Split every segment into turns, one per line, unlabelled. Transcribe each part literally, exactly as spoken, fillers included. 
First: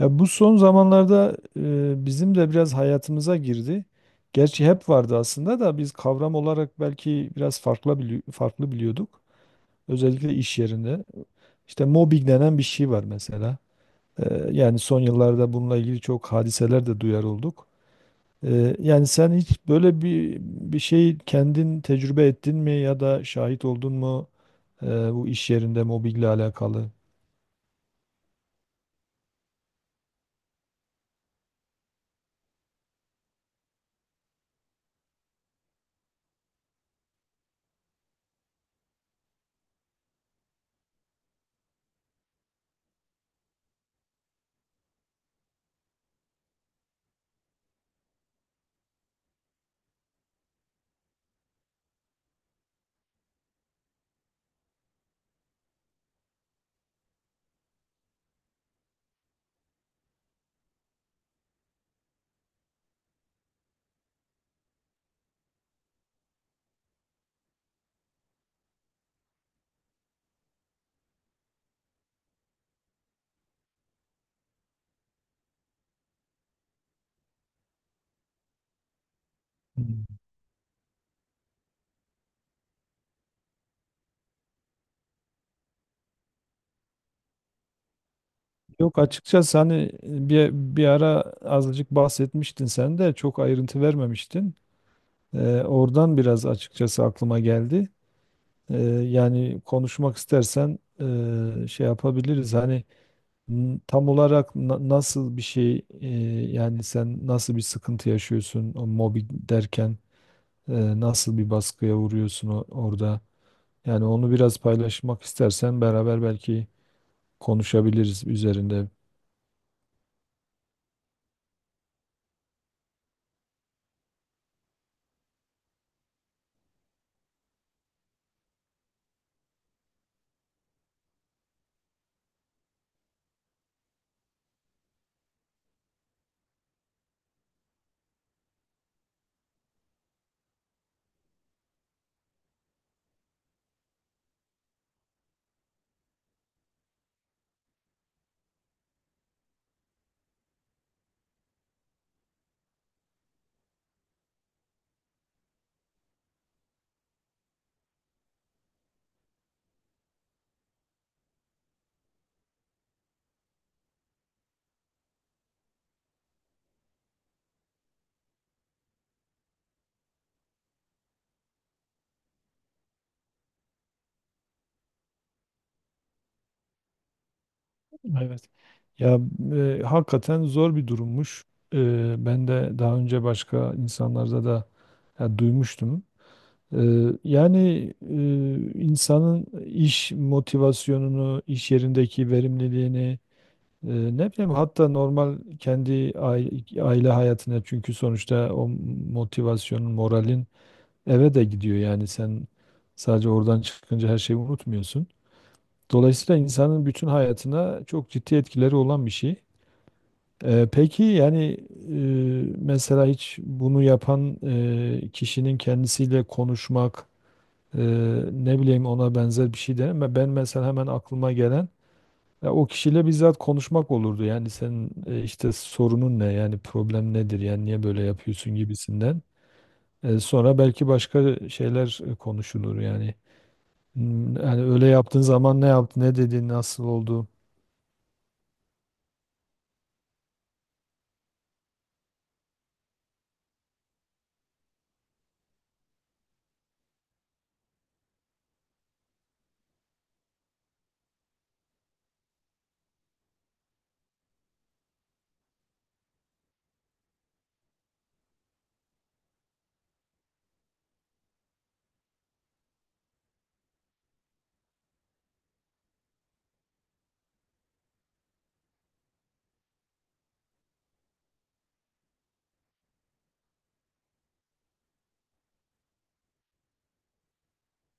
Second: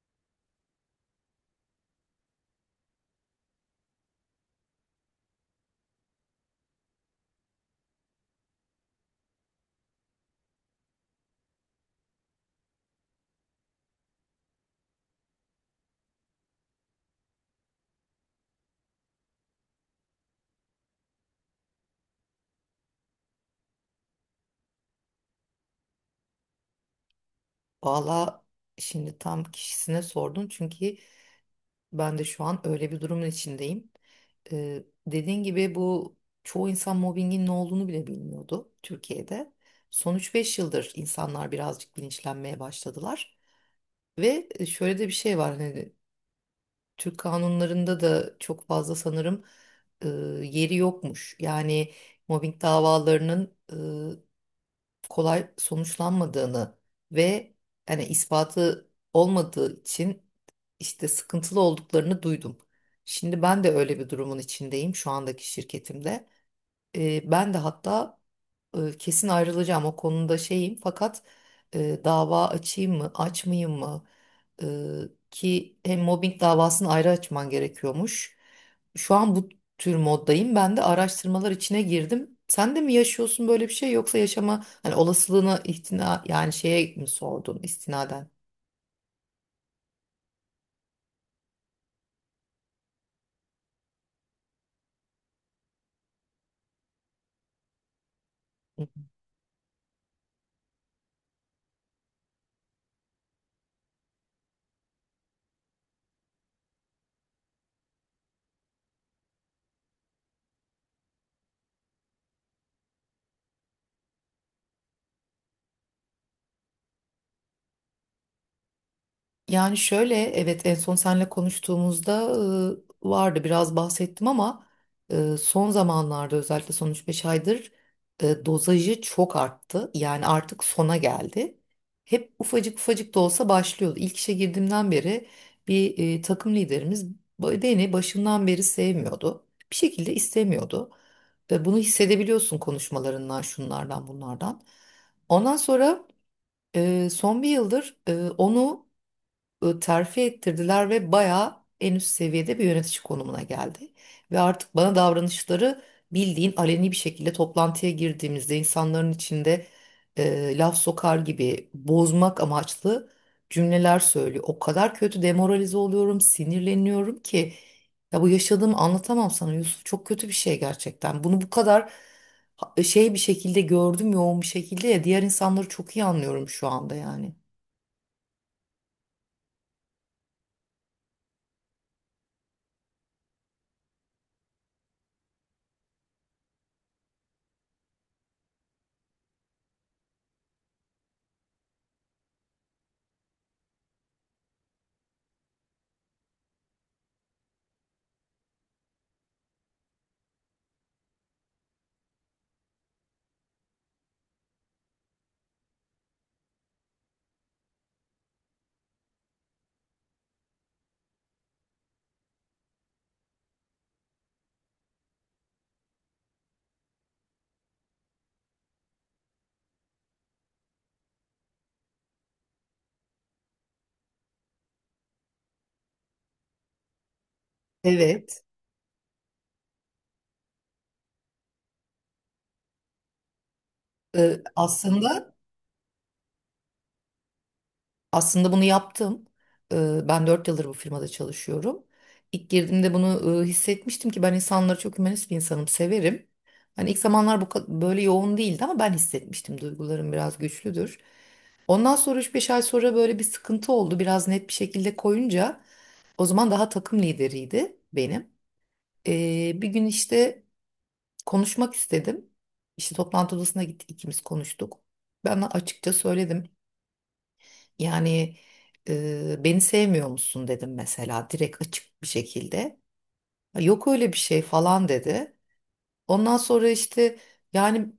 Ya bu son zamanlarda e, bizim de biraz hayatımıza girdi. Gerçi hep vardı aslında da biz kavram olarak belki biraz farklı bili farklı biliyorduk. Özellikle iş yerinde. İşte mobbing denen bir şey var mesela. E, yani son yıllarda bununla ilgili çok hadiseler de duyar olduk. E, yani sen hiç böyle bir bir şey kendin tecrübe ettin mi ya da şahit oldun mu e, bu iş yerinde mobbingle alakalı?
Valla şimdi tam kişisine sordun çünkü ben de şu an öyle bir durumun içindeyim. Ee, dediğin gibi bu çoğu insan mobbingin ne olduğunu bile bilmiyordu Türkiye'de. Son üç beş yıldır insanlar birazcık bilinçlenmeye başladılar. Ve e, şöyle de bir şey var, hani Türk kanunlarında da çok fazla sanırım e, yeri yokmuş. Yani mobbing davalarının e, kolay sonuçlanmadığını ve hani ispatı olmadığı için işte sıkıntılı olduklarını duydum. Şimdi ben de öyle bir durumun içindeyim şu andaki şirketimde. E, ben de hatta e, kesin ayrılacağım o konuda şeyim, fakat e, dava açayım mı açmayayım mı? E, Ki hem mobbing davasını ayrı açman gerekiyormuş. Şu an bu tür
Hmm.
moddayım, ben de araştırmalar içine girdim. Sen de mi yaşıyorsun böyle bir şey, yoksa yaşama hani olasılığına ihtina yani şeye mi sordun istinaden?
Yok, açıkçası hani e, bir, bir ara azıcık bahsetmiştin, sen de çok ayrıntı vermemiştin. Ee, oradan biraz açıkçası aklıma geldi. Ee, yani konuşmak istersen e, şey yapabiliriz. Hani n- tam olarak na- nasıl bir şey, e, yani sen nasıl bir sıkıntı yaşıyorsun o mobbing derken, e, nasıl bir baskıya vuruyorsun o- orada? Yani onu biraz paylaşmak istersen beraber belki konuşabiliriz üzerinde.
Yani şöyle, evet, en son seninle konuştuğumuzda e, vardı, biraz bahsettim, ama e, son zamanlarda özellikle son üç beş aydır e, dozajı çok arttı. Yani artık sona geldi. Hep ufacık ufacık da olsa başlıyordu. İlk işe girdiğimden beri bir e, takım liderimiz ba- beni başından beri sevmiyordu. Bir şekilde istemiyordu. E, bunu hissedebiliyorsun konuşmalarından, şunlardan, bunlardan. Ondan sonra e, son bir yıldır e, onu e, terfi ettirdiler ve bayağı en üst seviyede bir yönetici konumuna geldi. Ve artık bana davranışları bildiğin aleni bir şekilde, toplantıya girdiğimizde insanların içinde e, laf sokar gibi, bozmak amaçlı cümleler söylüyor. O kadar kötü demoralize oluyorum, sinirleniyorum ki ya bu yaşadığımı anlatamam sana Yusuf. Çok kötü bir şey gerçekten. Bunu bu kadar ha- e, şey bir şekilde gördüm, yoğun bir şekilde, ya diğer insanları çok iyi anlıyorum şu anda yani.
Evet. Ya, e, hakikaten zor bir durummuş. E, Ben de daha önce başka insanlarda da, ya, duymuştum. E, Yani e, insanın iş motivasyonunu, iş yerindeki verimliliğini, e, ne bileyim, hatta normal kendi aile, aile hayatına, çünkü sonuçta o motivasyonun, moralin eve de gidiyor. Yani sen sadece oradan çıkınca her şeyi unutmuyorsun. Dolayısıyla insanın bütün hayatına çok ciddi etkileri olan bir şey. Ee, peki yani e, mesela hiç bunu yapan e, kişinin kendisiyle konuşmak, e, ne bileyim ona benzer bir şey de, ben mesela hemen aklıma gelen, ya o kişiyle bizzat konuşmak olurdu. Yani senin e, işte sorunun ne, yani problem nedir, yani niye böyle
Evet,
yapıyorsun gibisinden. E, sonra belki başka şeyler e, konuşulur yani. Hmm.
e,
Yani öyle yaptığın
aslında
zaman ne yaptı, ne dedi, nasıl oldu.
Aslında bunu yaptım. Ee, Ben dört yıldır bu firmada çalışıyorum. İlk girdiğimde bunu e, hissetmiştim ki ben insanları çok, hümanist bir insanım, severim. Hani ilk zamanlar bu ka- böyle yoğun değildi ama ben hissetmiştim. Duygularım biraz güçlüdür. Ondan sonra üç beş ay sonra böyle bir sıkıntı oldu. Biraz net bir şekilde koyunca, o zaman daha takım lideriydi benim. Ee, bir gün işte konuşmak istedim. İşte toplantı odasına gittik, ikimiz konuştuk. Ben açıkça söyledim. Yani e, beni sevmiyor musun dedim mesela, direkt açık bir şekilde. "Ya, yok öyle bir şey falan" dedi. Ondan sonra işte, yani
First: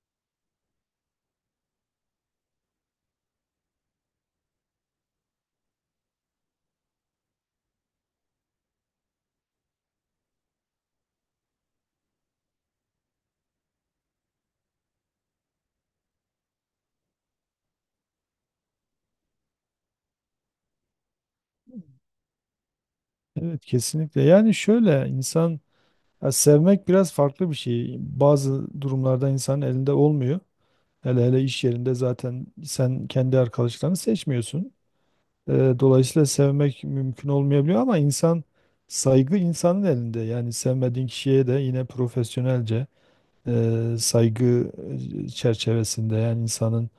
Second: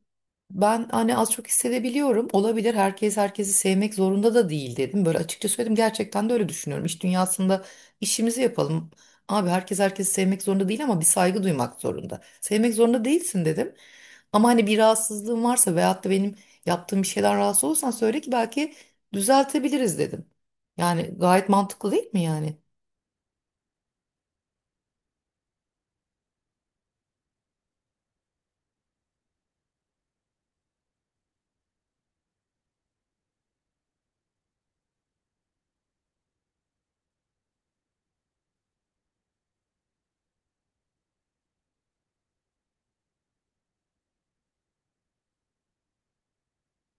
ben hani az çok hissedebiliyorum. Olabilir, herkes herkesi sevmek zorunda da değil dedim. Böyle açıkça söyledim, gerçekten de öyle düşünüyorum. İş dünyasında işimizi yapalım. Abi herkes herkesi sevmek zorunda değil ama bir saygı duymak zorunda. Sevmek zorunda değilsin dedim. Ama hani bir rahatsızlığın varsa veyahut da benim yaptığım bir şeyden rahatsız olursan söyle ki belki düzeltebiliriz dedim. Yani gayet mantıklı değil mi yani?
Evet, kesinlikle. Yani şöyle, insan, ya sevmek biraz farklı bir şey. Bazı durumlarda insanın elinde olmuyor. Hele hele iş yerinde zaten sen kendi arkadaşlarını seçmiyorsun. Ee, Dolayısıyla sevmek mümkün olmayabiliyor ama insan, saygı insanın elinde. Yani sevmediğin kişiye de yine profesyonelce e, saygı e, çerçevesinde, yani insanın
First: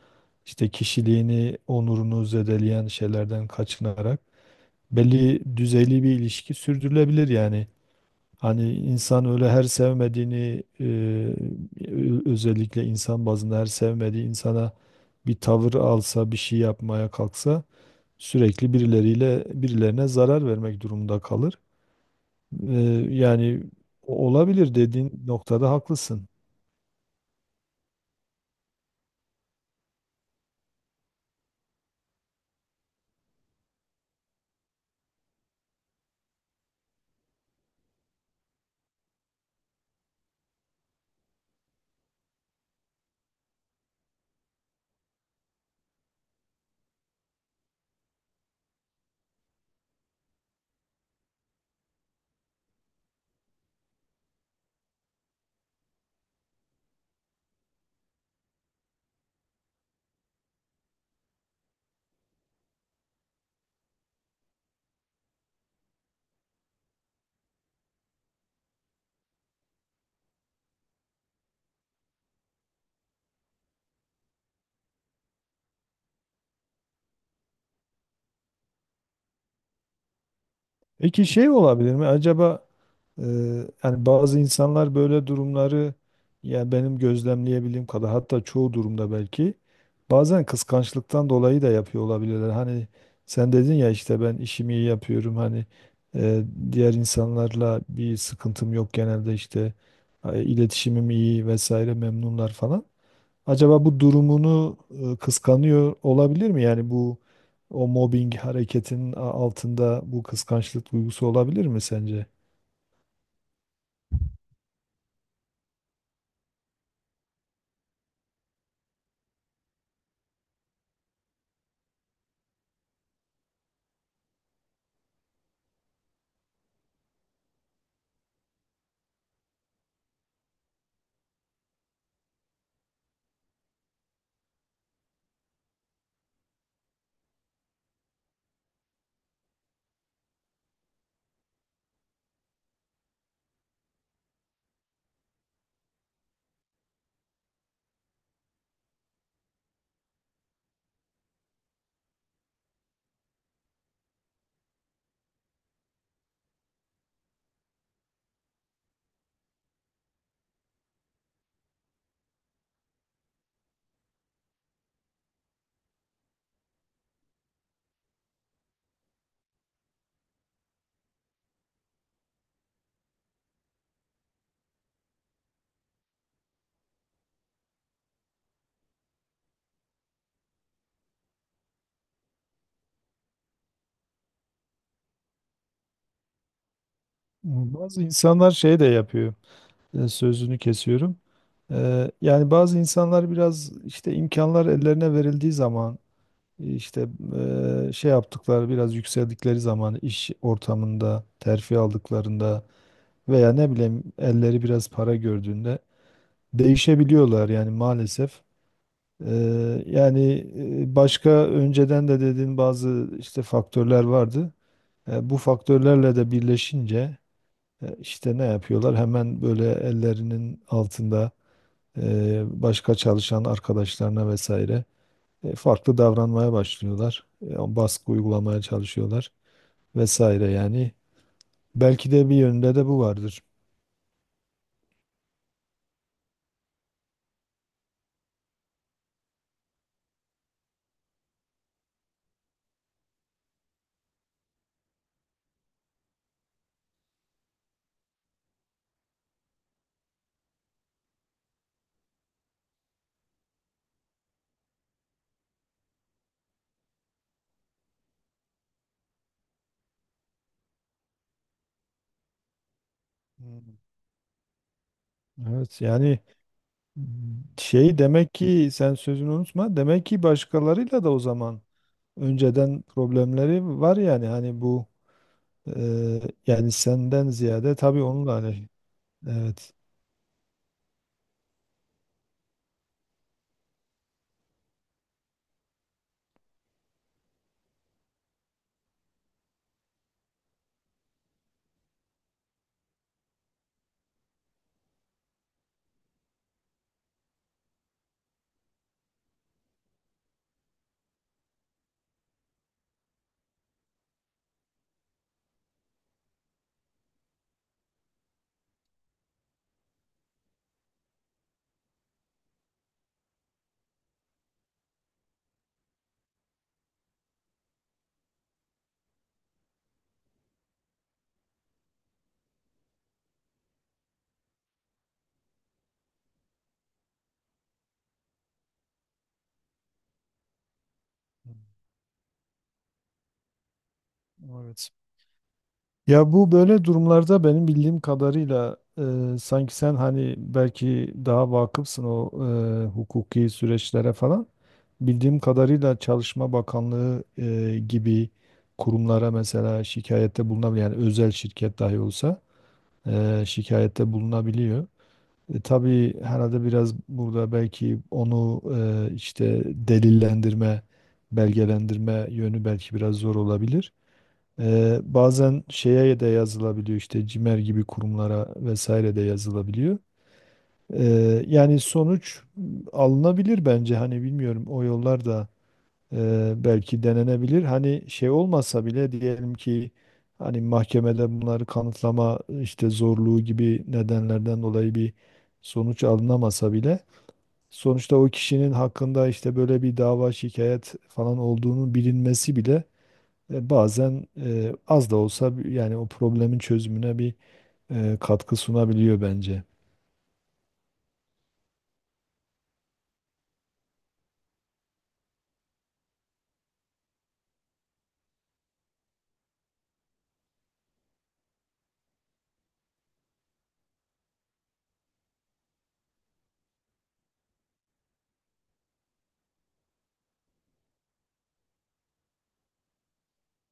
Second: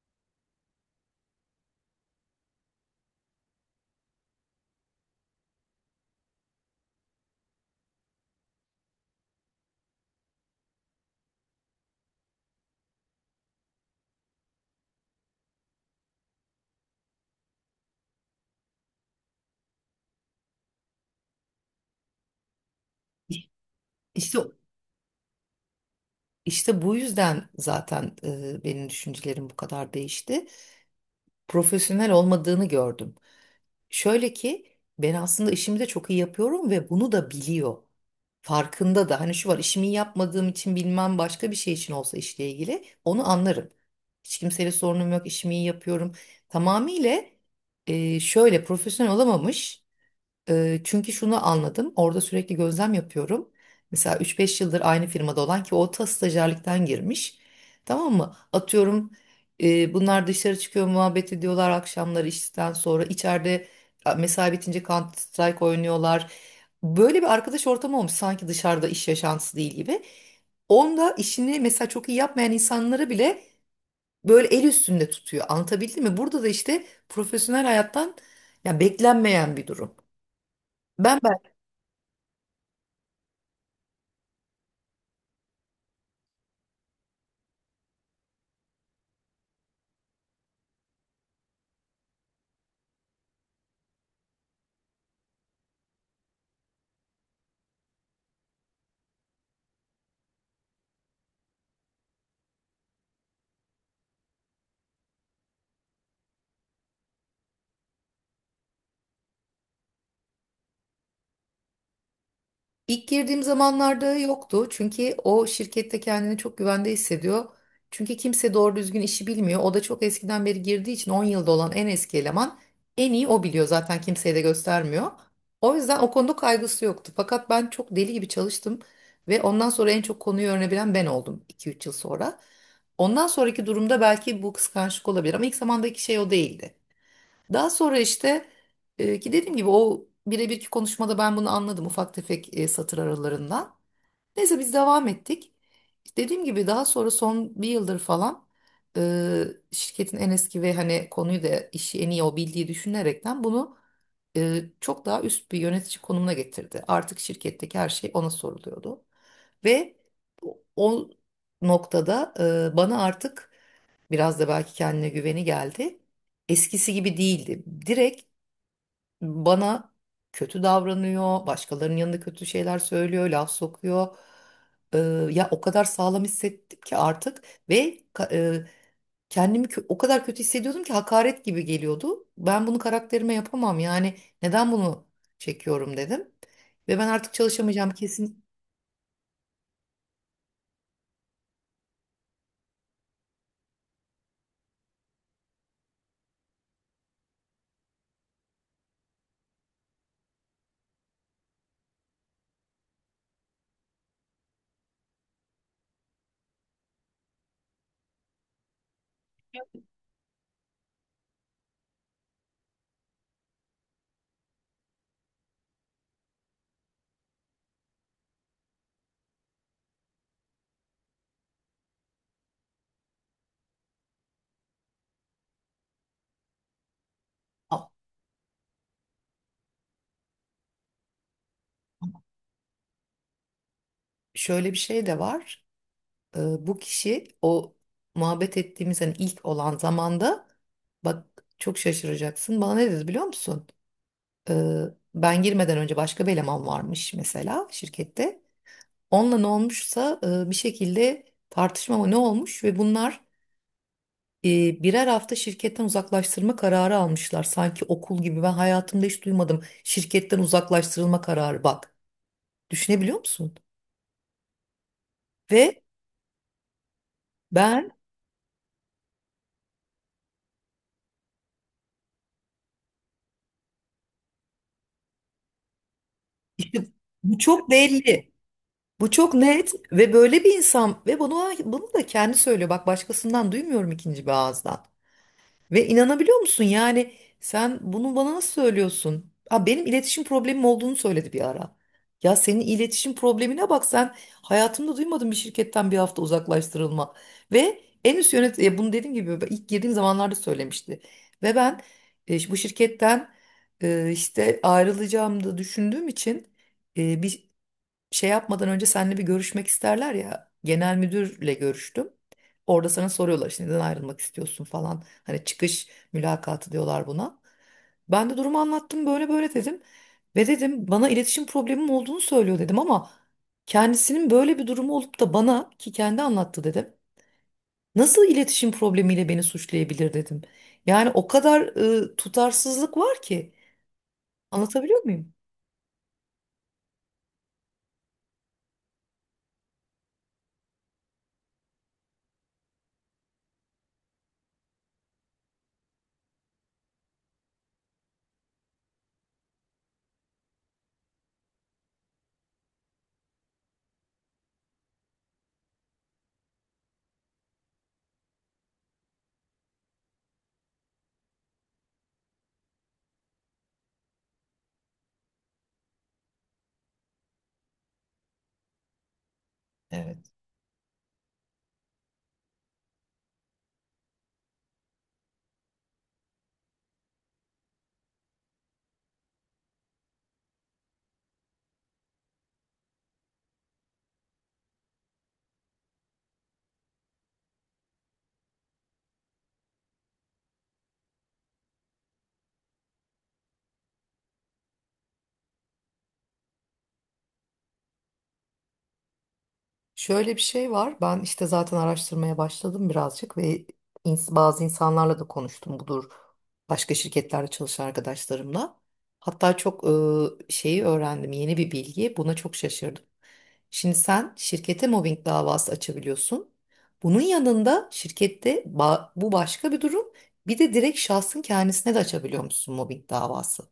işte kişiliğini, onurunu zedeleyen şeylerden kaçınarak belli düzeyli bir ilişki sürdürülebilir yani. Hani insan öyle her sevmediğini e, ö- özellikle insan bazında her sevmediği insana bir tavır alsa, bir şey yapmaya kalksa, sürekli birileriyle birilerine zarar vermek durumunda kalır. E,
İş-
Yani o-
İşte
olabilir, dediğin noktada haklısın.
işte bu yüzden zaten e, benim düşüncelerim bu kadar değişti. Profesyonel olmadığını gördüm. Şöyle ki, ben aslında işimi de çok iyi yapıyorum ve bunu da biliyor. Farkında da. Hani şu var, işimi iyi yapmadığım için bilmem başka bir şey için olsa, işle ilgili onu anlarım. Hiç kimseyle sorunum yok, işimi iyi yapıyorum. Tamamıyla e, şöyle profesyonel olamamış. Eee, çünkü şunu anladım, orada sürekli gözlem yapıyorum. Mesela üç beş yıldır aynı firmada olan, ki o ta stajyerlikten girmiş. Tamam mı? Atıyorum, eee, bunlar dışarı çıkıyor, muhabbet ediyorlar akşamları işten sonra. İçeride a, mesai bitince Counter Strike oynuyorlar. Böyle bir arkadaş ortamı olmuş, sanki dışarıda iş yaşantısı değil gibi. Onda işini mesela çok iyi yapmayan insanları bile böyle el üstünde tutuyor. Anlatabildim mi? Burada da işte profesyonel hayattan ya beklenmeyen bir durum. Ben
Peki şey olabilir mi? Acaba e, yani bazı insanlar böyle durumları, ya benim gözlemleyebildiğim kadar, hatta çoğu durumda belki, bazen kıskançlıktan dolayı da yapıyor olabilirler. Hani sen dedin ya işte ben işimi iyi yapıyorum, hani e, diğer insanlarla bir sıkıntım yok genelde, işte e, iletişimim iyi vesaire, memnunlar falan. Acaba bu durumunu e, kıskanıyor olabilir mi? Yani bu o mobbing hareketinin a- altında bu kıskançlık duygusu olabilir mi sence?
İlk girdiğim zamanlarda yoktu çünkü o şirkette kendini çok güvende hissediyor. Çünkü kimse doğru düzgün işi bilmiyor. O da çok eskiden beri girdiği için, 10 yılda olan en eski eleman, en iyi o biliyor zaten, kimseye de göstermiyor. O yüzden o konuda kaygısı yoktu. Fakat ben çok deli gibi çalıştım ve ondan sonra en çok konuyu öğrenebilen ben oldum iki üç yıl sonra. Ondan sonraki durumda belki bu kıskançlık olabilir ama ilk zamandaki şey o değildi. Daha sonra işte e, ki dediğim gibi o birebirki konuşmada ben bunu anladım, ufak tefek e, satır aralarından. Neyse, biz devam ettik. Dediğim gibi daha sonra son bir yıldır falan e, şirketin en eski ve hani konuyu da işi en iyi o bildiği düşünerekten bunu e, çok daha üst bir yönetici konumuna getirdi. Artık şirketteki her şey ona soruluyordu. Ve o o noktada e, bana artık biraz da belki kendine güveni geldi. Eskisi gibi değildi. Direkt bana kötü davranıyor, başkalarının yanında kötü şeyler söylüyor, laf sokuyor. Ee, Ya o kadar sağlam hissettim ki artık, ve ka- e, kendimi kö- o kadar kötü hissediyordum ki hakaret gibi geliyordu. Ben bunu karakterime yapamam yani, neden bunu çekiyorum dedim. Ve ben artık çalışamayacağım
Bazı
kesin.
insanlar şey de yapıyor. E, Sözünü kesiyorum. E, Yani bazı insanlar biraz işte imkanlar ellerine verildiği zaman, işte e, şey yaptıkları, biraz yükseldikleri zaman iş ortamında, terfi aldıklarında veya ne bileyim elleri biraz para gördüğünde değişebiliyorlar yani maalesef. Eee, yani e, başka önceden de dediğin bazı işte faktörler vardı. E, bu faktörlerle de birleşince e, işte ne yapıyorlar? Hemen böyle ellerinin altında e, başka çalışan arkadaşlarına vesaire e, farklı davranmaya başlıyorlar. E, o
Aa,
baskı uygulamaya çalışıyorlar vesaire yani. Belki de bir yönde de bu vardır.
Şöyle bir şey de var. E, bu kişi o muhabbet ettiğimiz hani ilk olan zamanda, bak çok şaşıracaksın, bana ne dedi biliyor musun? E, Ben girmeden önce başka bir eleman varmış mesela şirkette. Onunla ne olmuşsa e, bir şekilde tartışma mı ne olmuş, ve bunlar e, birer hafta şirketten uzaklaştırma kararı almışlar. Sanki okul gibi, ben hayatımda hiç duymadım şirketten uzaklaştırılma kararı, bak. Düşünebiliyor musun?
Hmm. Evet
Ve
yani,
ben
şey, demek ki, sen sözünü unutma, demek ki başkalarıyla da o zaman önceden problemleri var, yani hani bu e, yani
işte,
senden
bu çok
ziyade tabii
belli.
onunla hani
Bu çok net
evet,
ve böyle bir insan, ve bunu bunu da kendi söylüyor. Bak, başkasından duymuyorum ikinci bir ağızdan. Ve inanabiliyor musun yani, sen bunu bana nasıl söylüyorsun? Ha, benim iletişim problemim olduğunu söyledi bir ara. Ya senin iletişim problemine bak sen, hayatımda duymadım bir şirketten bir hafta uzaklaştırılma. Ve en üst yönet e, bunu dediğim gibi ben ilk girdiğim zamanlarda söylemişti. Ve ben e, bu şirketten e, işte ayrılacağımı da düşündüğüm için e, bir şey yapmadan önce seninle bir görüşmek isterler ya. Genel müdürle görüştüm. Orada sana soruyorlar işte neden ayrılmak istiyorsun falan. Hani çıkış mülakatı diyorlar buna. Ben de durumu anlattım, böyle böyle dedim. Ve dedim, bana iletişim problemim olduğunu söylüyor dedim, ama kendisinin böyle bir durumu olup da bana, ki kendi anlattı dedim. Nasıl iletişim problemiyle beni suçlayabilir dedim. Yani o kadar e, tutarsızlık var ki,
evet.
anlatabiliyor muyum?
Ya bu böyle durumlarda benim bildiğim kadarıyla e, sanki sen hani belki daha vakıfsın o e, hukuki süreçlere falan, bildiğim kadarıyla Çalışma Bakanlığı e, gibi kurumlara mesela şikayette bulunabiliyor, yani özel şirket dahi olsa e, şikayette bulunabiliyor. E, tabii herhalde biraz burada belki onu e, işte delillendirme, belgelendirme yönü belki biraz zor olabilir. E, bazen şeye de yazılabiliyor, işte CİMER gibi kurumlara vesaire de yazılabiliyor. E, Yani sonuç alınabilir bence, hani bilmiyorum, o yollar da Eee, belki denenebilir. Hani şey olmasa bile, diyelim ki hani mahkemede bunları kanıtlama işte zorluğu gibi nedenlerden dolayı bir sonuç alınamasa bile, sonuçta o kişinin hakkında işte böyle bir dava, şikayet falan olduğunu bilinmesi bile e, bazen e, az da olsa bir- yani o problemin çözümüne bir e, katkı sunabiliyor bence.
Şöyle bir şey var. Ben işte zaten araştırmaya başladım birazcık, ve ins- bazı insanlarla da konuştum. Budur, başka şirketlerde çalışan arkadaşlarımla. Hatta çok e, şeyi öğrendim. Yeni bir bilgi, buna çok şaşırdım. Şimdi sen şirkete mobbing davası açabiliyorsun. Bunun yanında şirkette ba- bu başka bir durum. Bir de direkt şahsın kendisine de açabiliyor musun mobbing davası?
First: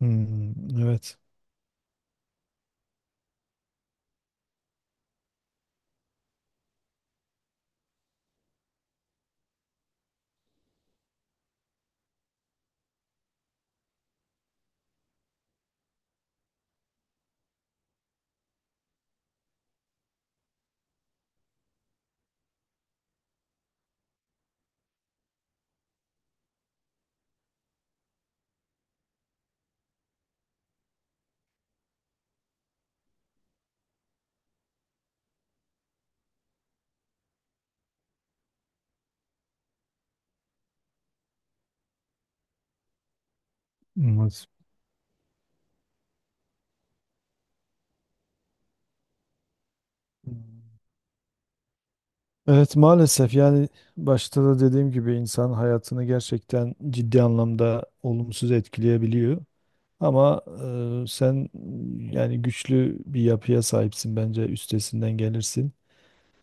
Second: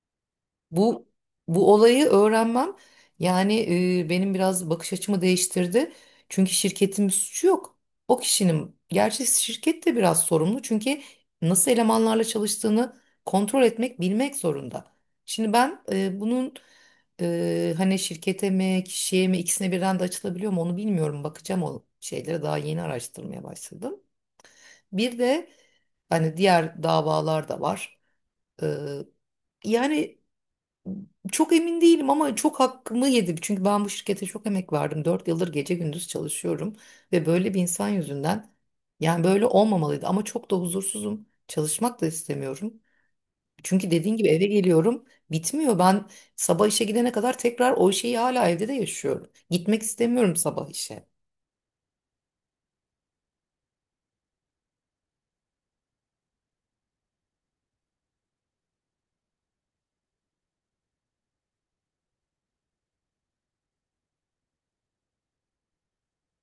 Hmm,
Bu
evet.
bu olayı öğrenmem, yani e, benim biraz bakış açımı değiştirdi. Çünkü şirketin bir suçu yok. O kişinin, gerçi şirket de biraz sorumlu çünkü nasıl elemanlarla çalıştığını kontrol etmek, bilmek zorunda. Şimdi ben e, bunun e, hani şirkete mi kişiye mi ikisine birden de açılabiliyor mu onu bilmiyorum. Bakacağım o şeylere, daha yeni araştırmaya başladım. Bir de hani diğer davalar da var. E, Yani çok emin değilim, ama çok hakkımı yedi. Çünkü ben bu şirkete çok emek verdim, dört yıldır gece gündüz çalışıyorum ve böyle bir insan yüzünden, yani böyle olmamalıydı ama çok da huzursuzum. Çalışmak da istemiyorum. Çünkü dediğin gibi eve
Olmaz.
geliyorum, bitmiyor. Ben sabah işe gidene kadar tekrar o şeyi hala evde de yaşıyorum. Gitmek istemiyorum sabah işe.
Evet, maalesef yani, başta da dediğim gibi insan hayatını gerçekten ciddi anlamda olumsuz etkileyebiliyor. Ama e, sen, yani güçlü bir yapıya sahipsin, bence üstesinden gelirsin.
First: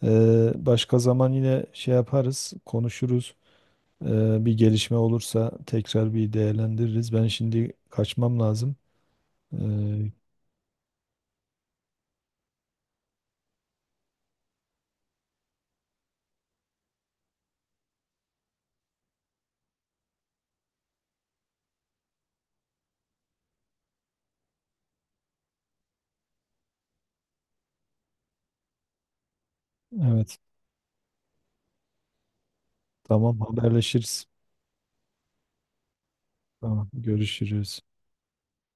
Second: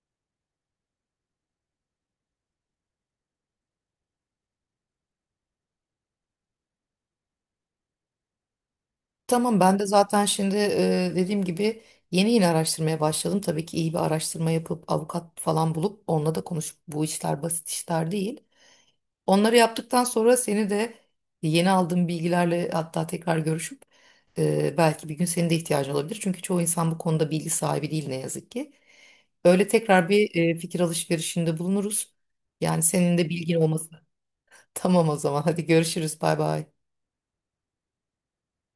E, başka zaman yine şey yaparız, konuşuruz. E, bir gelişme olursa tekrar bir değerlendiririz. Ben şimdi kaçmam lazım. E,
Tamam, ben de zaten şimdi e, dediğim gibi yeni yeni araştırmaya başladım. Tabii ki iyi bir araştırma yapıp avukat falan bulup onunla da konuşup, bu işler basit işler değil. Onları yaptıktan sonra seni de yeni aldığım bilgilerle hatta tekrar görüşüp, e, belki bir gün senin de ihtiyacın olabilir. Çünkü çoğu insan bu konuda bilgi sahibi değil ne yazık ki. Böyle tekrar bir
evet,
e, fikir alışverişinde bulunuruz. Yani senin de
tamam,
bilgin olması.
haberleşiriz.
Tamam o zaman, hadi görüşürüz, bay bay.
Tamam, görüşürüz.